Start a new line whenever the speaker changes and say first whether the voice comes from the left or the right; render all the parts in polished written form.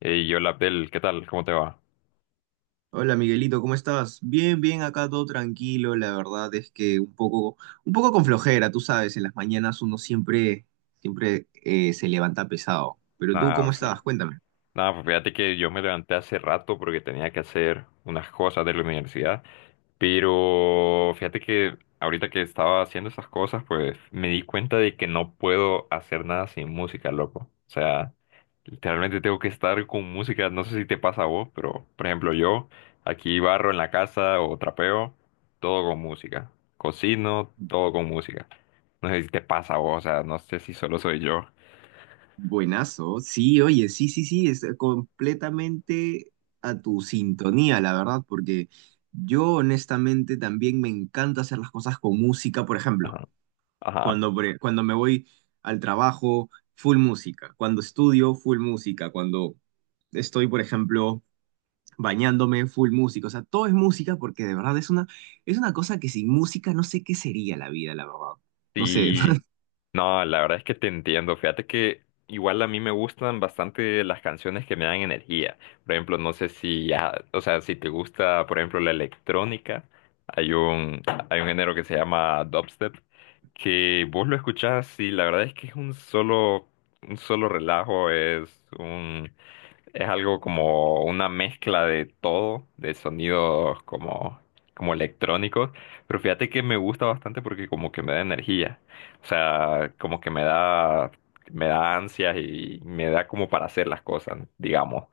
left: Hey, hola Abdel, ¿qué tal? ¿Cómo te va?
right: Hola Miguelito, ¿cómo estás? Bien, bien, acá todo tranquilo, la verdad es que un poco con flojera, tú sabes, en las mañanas uno siempre, se levanta pesado. Pero tú,
left: Nada,
right: ¿cómo
left: fi-
right: estás? Cuéntame.
left: Nada, pues fíjate que yo me levanté hace rato porque tenía que hacer unas cosas de la universidad, pero fíjate que ahorita que estaba haciendo esas cosas, pues me di cuenta de que no puedo hacer nada sin música, loco. O sea, literalmente tengo que estar con música, no sé si te pasa a vos, pero por ejemplo yo aquí barro en la casa o trapeo, todo con música. Cocino, todo con música. No sé si te pasa a vos, o sea, no sé si solo soy yo.
right: Buenazo, sí, oye, sí, sí, sí, es completamente a tu sintonía, la verdad, porque yo honestamente también me encanta hacer las cosas con música, por ejemplo.
left: Ajá, ajá.
right: Cuando me voy al trabajo, full música. Cuando estudio, full música. Cuando estoy, por ejemplo, bañándome, full música. O sea, todo es música porque de verdad es una cosa que sin música no sé qué sería la vida, la verdad. No sé.
left: Y no, la verdad es que te entiendo. Fíjate que igual a mí me gustan bastante las canciones que me dan energía. Por ejemplo, no sé si, ah, o sea, si te gusta, por ejemplo, la electrónica, hay un, hay un género que se llama dubstep, que vos lo escuchás y la verdad es que es un solo relajo, es un. Es algo como una mezcla de todo, de sonidos como, como electrónicos, pero fíjate que me gusta bastante porque como que me da energía, o sea, como que me da ansias y me da como para hacer las cosas, digamos.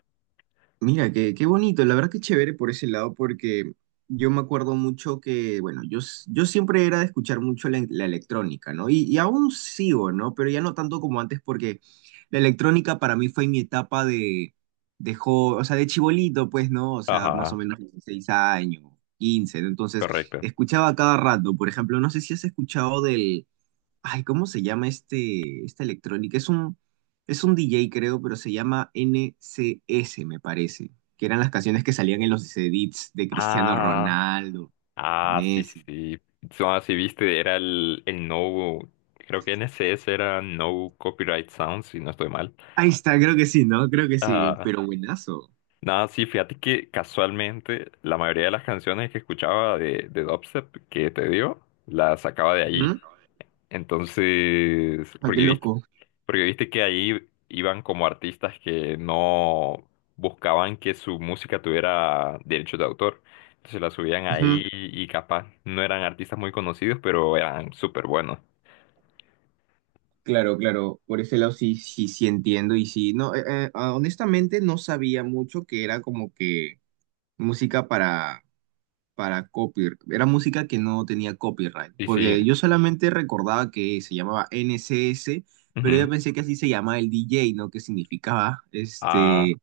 right: Mira, qué bonito, la verdad que chévere por ese lado, porque yo me acuerdo mucho que, bueno, yo siempre era de escuchar mucho la electrónica, ¿no? Y aún sigo, ¿no? Pero ya no tanto como antes, porque la electrónica para mí fue mi etapa de, o sea, de chibolito, pues, ¿no? O sea, más o
left: Ajá,
right: menos 16 años, 15, ¿no? Entonces,
left: correcto.
right: escuchaba cada rato, por ejemplo, no sé si has escuchado del. Ay, ¿cómo se llama este, esta electrónica? Es un DJ, creo, pero se llama NCS, me parece. Que eran las canciones que salían en los edits de Cristiano
left: Ah,
right: Ronaldo,
left: ah, sí, sí,
right: Messi.
left: sí. No, sí, viste, era el no, creo que NCS era No Copyright Sounds, si no estoy mal.
right: Ahí está, creo que sí, ¿no? Creo que sí, pero buenazo.
left: Nada, sí, fíjate que casualmente la mayoría de las canciones que escuchaba de dubstep que te dio, las sacaba de allí.
right: Ujú.
left: Entonces,
right: Ah, qué loco.
left: porque viste que ahí iban como artistas que no buscaban que su música tuviera derechos de autor. Entonces la subían
right: Ujú.
left: ahí y capaz no eran artistas muy conocidos, pero eran súper buenos.
right: Claro, claro, por ese lado sí, sí, sí, entiendo. Y sí, no, honestamente no sabía mucho que era como que música para copyright. Era música que no tenía copyright,
left: Sí,
right: porque
left: sí,
right: yo solamente recordaba que se llamaba N C S, pero yo
left: ujú.
right: pensé que así se llamaba el D J, ¿no? Que significaba este,
left: Ah,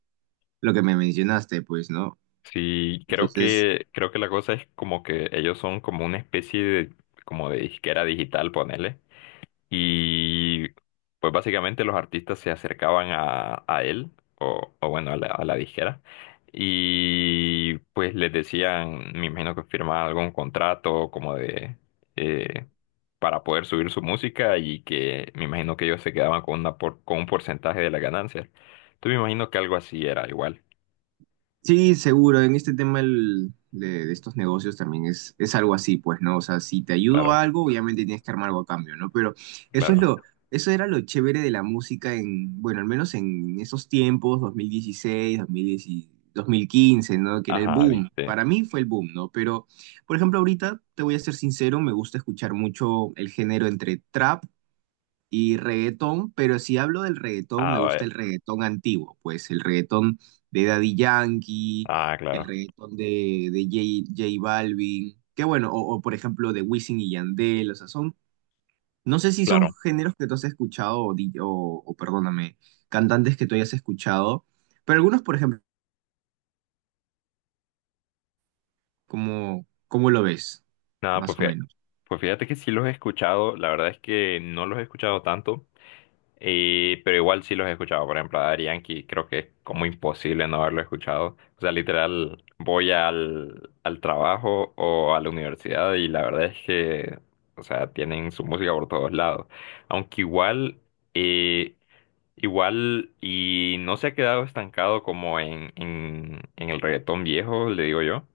right: lo que me mencionaste, pues, ¿no?
left: sí,
right: Entonces.
left: creo que la cosa es como que ellos son como una especie de, como de disquera digital, ponele. Y pues básicamente los artistas se acercaban a él, o bueno, a la disquera. Y pues les decían, me imagino que firmaban algún contrato como de, eh, para poder subir su música y que me imagino que ellos se quedaban con una por- con un porcentaje de las ganancias. Entonces me imagino que algo así era igual,
right: Sí, seguro. En este tema de estos negocios también es algo así, pues, ¿no? O sea, si te ayudo
left: claro,
right: a algo, obviamente tienes que armar algo a cambio, ¿no? Pero eso es
left: claro.
right: lo, eso era lo chévere de la música en, bueno, al menos en esos tiempos, dos mil dieciséis, 2010, 2015, ¿no? Que era el
left: Ajá,
right: boom.
left: viste.
right: Para mí fue el boom, ¿no? Pero, por ejemplo, ahorita, te voy a ser sincero, me gusta escuchar mucho el género entre trap y reggaetón, pero si hablo del reggaetón,
left: Ah,
right: me gusta
left: vaya.
right: el reggaetón antiguo, pues el reggaetón de Daddy Yankee,
left: Ah,
right: el
left: claro.
right: reggaetón de J Balvin, que bueno, o por ejemplo de Wisin y Yandel, o sea, son, no sé si son
left: Claro.
right: géneros que tú has escuchado, o, di- o, perdóname, cantantes que tú hayas escuchado, pero algunos, por ejemplo, como, ¿cómo lo ves?
left: Nada,
right: Más o menos.
left: pues fíjate que sí los he escuchado. La verdad es que no los he escuchado tanto. Y, pero igual sí los he escuchado, por ejemplo, a Daddy Yankee, creo que es como imposible no haberlo escuchado. O sea, literal, voy al trabajo o a la universidad y la verdad es que, o sea, tienen su música por todos lados. Aunque igual, eh, igual, y no se ha quedado estancado como en el reggaetón viejo, le digo yo.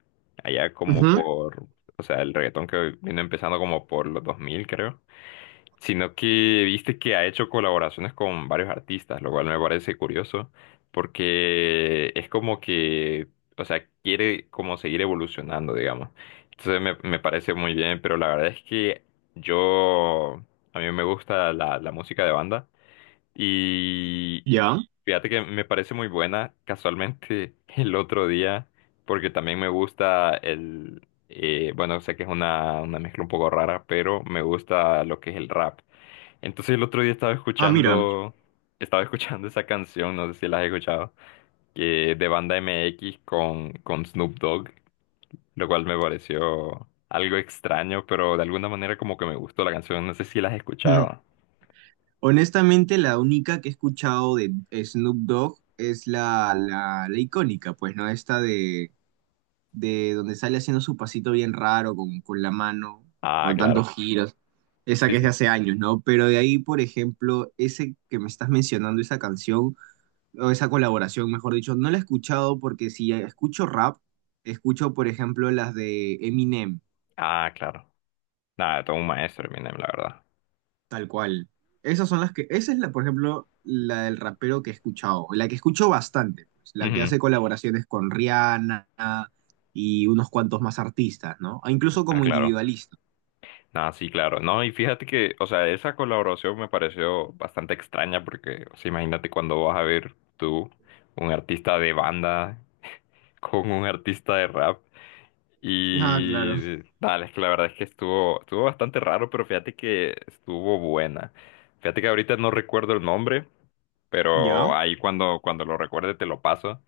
left: Allá como
right: Ujú.
left: por, o sea, el reggaetón que vino empezando como por los 2000, creo, sino que viste que ha hecho colaboraciones con varios artistas, lo cual me parece curioso, porque es como que, o sea, quiere como seguir evolucionando, digamos. Entonces me parece muy bien, pero la verdad es que yo, a mí me gusta la, la música de banda y
right: ¿Ya?
left: fíjate que me parece muy buena, casualmente el otro día, porque también me gusta el... bueno, sé que es una mezcla un poco rara, pero me gusta lo que es el rap. Entonces el otro día
right: Ah, mira.
left: estaba escuchando esa canción, no sé si la has escuchado, que de Banda M X con Snoop Dogg, lo cual me pareció algo extraño, pero de alguna manera como que me gustó la canción, no sé si la has escuchado.
right: Honestamente, la única que he escuchado de Snoop Dogg es la icónica, pues, ¿no? Esta de donde sale haciendo su pasito bien raro con, la mano,
left: Ah,
right: con
left: claro.
right: tantos giros. Esa
left: Sí,
right: que es de
left: sí.
right: hace años, ¿no? Pero de ahí, por ejemplo, ese que me estás mencionando, esa canción, o esa colaboración, mejor dicho, no la he escuchado porque si escucho rap, escucho, por ejemplo, las de Eminem.
left: Ah, claro. Nada, todo un maestro, Eminem, la verdad.
right: Tal cual. Esas son las que, esa es la, por ejemplo, la del rapero que he escuchado, la que escucho bastante, pues, la que
left: Ujú.
right: hace colaboraciones con Rihanna y unos cuantos más artistas, ¿no? Ah, incluso
left: Ah,
right: como
left: claro.
right: individualista.
left: Nada, sí, claro. No, y fíjate que, o sea, esa colaboración me pareció bastante extraña porque, o sea, imagínate cuando vas a ver tú un artista de banda con un artista de rap.
right: Ah, claro.
left: Y dale, es que la verdad es que estuvo, estuvo bastante raro, pero fíjate que estuvo buena. Fíjate que ahorita no recuerdo el nombre, pero
right: Ya,
left: ahí cuando, cuando lo recuerde te lo paso.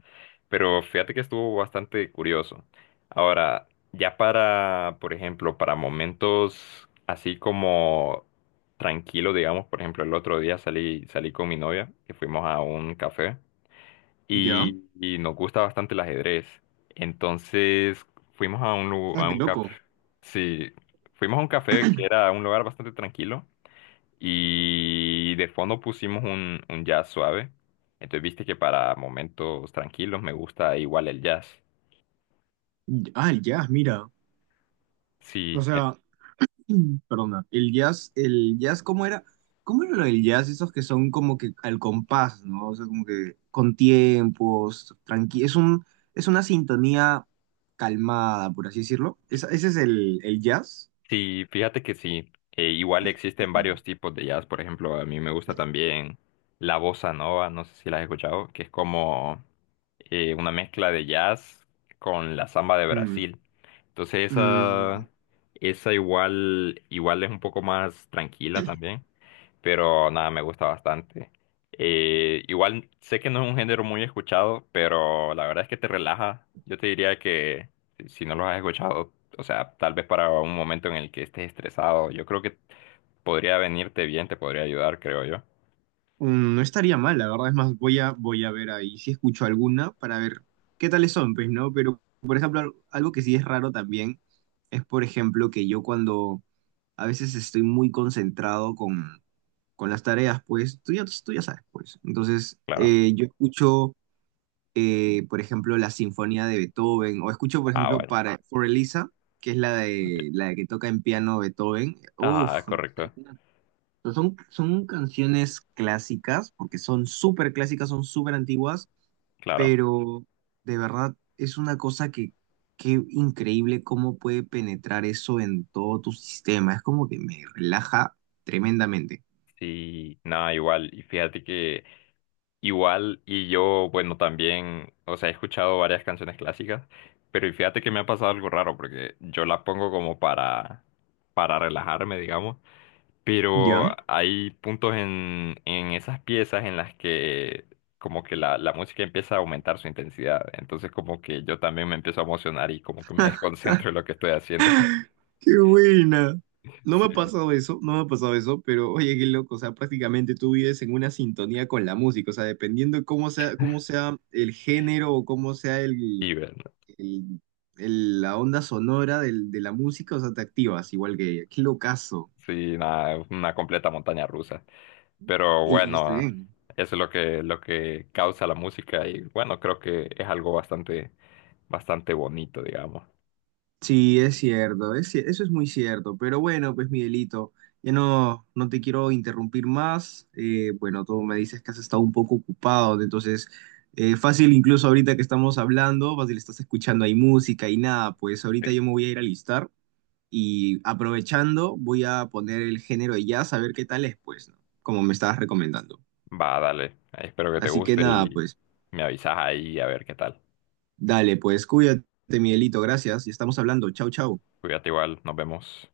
left: Pero fíjate que estuvo bastante curioso. Ahora, ya para, por ejemplo, para momentos así como tranquilo, digamos, por ejemplo, el otro día salí, salí con mi novia y fuimos a un café
right: ya.
left: y nos gusta bastante el ajedrez. Entonces fuimos a un, lu-
right: Ah,
left: a
right: qué
left: un café,
right: loco.
left: sí, fuimos a un café que era un lugar bastante tranquilo y de fondo pusimos un jazz suave. Entonces viste que para momentos tranquilos me gusta igual el jazz.
right: Ah, ya, mira. O
left: Sí,
right: sea, perdona, el jazz, ¿cómo era? ¿Cómo era lo del jazz? Esos que son como que al compás, ¿no? O sea, como que con tiempos, tranqui, es una sintonía calmada, por así decirlo. Ese es el jazz.
left: sí, fíjate que sí. Igual existen varios tipos de jazz. Por ejemplo, a mí me gusta también la bossa nova, no sé si la has escuchado, que es como una mezcla de jazz con la samba de
right: Mm,
left: Brasil. Entonces
right: mm,
left: esa igual, igual es un poco más tranquila también, pero nada, me gusta bastante. Igual sé que no es un género muy escuchado, pero la verdad es que te relaja. Yo te diría que si no lo has escuchado, o sea, tal vez para un momento en el que estés estresado, yo creo que podría venirte bien, te podría ayudar, creo yo.
right: no estaría mal, la verdad. Es más, voy a ver ahí si escucho alguna para ver qué tales son, pues, ¿no? Pero, por ejemplo, algo que sí es raro también es, por ejemplo, que yo cuando a veces estoy muy concentrado con las tareas, pues tú ya sabes, pues. Entonces,
left: Claro.
right: yo escucho, por ejemplo, la Sinfonía de Beethoven, o escucho, por
left: Ah,
right: ejemplo,
left: vale.
right: para For Elisa, que es la
left: Ok.
right: de la que toca en piano Beethoven. Uf,
left: Ah,
right: no
left: correcto.
right: sé, son canciones clásicas, porque son súper clásicas, son súper antiguas,
left: Claro.
right: pero de verdad es una cosa que, qué increíble cómo puede penetrar eso en todo tu sistema. Es como que me relaja tremendamente.
left: Sí, nada, igual. Y fíjate que igual, y yo, bueno, también, o sea, he escuchado varias canciones clásicas, pero y fíjate que me ha pasado algo raro, porque yo la pongo como para relajarme, digamos, pero
right: ¿Ya?
left: hay puntos en esas piezas en las que como que la música empieza a aumentar su intensidad, entonces como que yo también me empiezo a emocionar y como que me desconcentro en lo que estoy haciendo.
right: Qué buena. No me
left: Sí,
right: ha pasado eso, no me ha pasado eso, pero oye, qué loco, o sea, prácticamente tú vives en una sintonía con la música, o sea, dependiendo de cómo sea el género o cómo sea
left: y bueno,
right: el- la onda sonora de la música, o sea, te activas igual que ella. Qué locazo.
left: sí, nada, una completa montaña rusa. Pero
right: Y está
left: bueno,
right: bien.
left: eso es lo que causa la música y bueno, creo que es algo bastante, bastante bonito, digamos.
right: Sí, es cierto, eso es muy cierto. Pero bueno, pues Miguelito, ya no, no te quiero interrumpir más. Bueno, tú me dices que has estado un poco ocupado, entonces fácil incluso ahorita que estamos hablando, fácil estás escuchando ahí música y nada, pues
left: Sí.
right: ahorita yo me voy a ir a listar y aprovechando voy a poner el género de jazz a ver qué tal es, pues, ¿no? Como me estabas recomendando.
left: Va, dale. Espero que te
right: Así que
left: guste
right: nada,
left: y
right: pues
left: me avisas ahí a ver qué tal.
right: dale, pues cuídate, Miguelito, gracias y estamos hablando. Chau, chau.
left: Cuídate igual, nos vemos.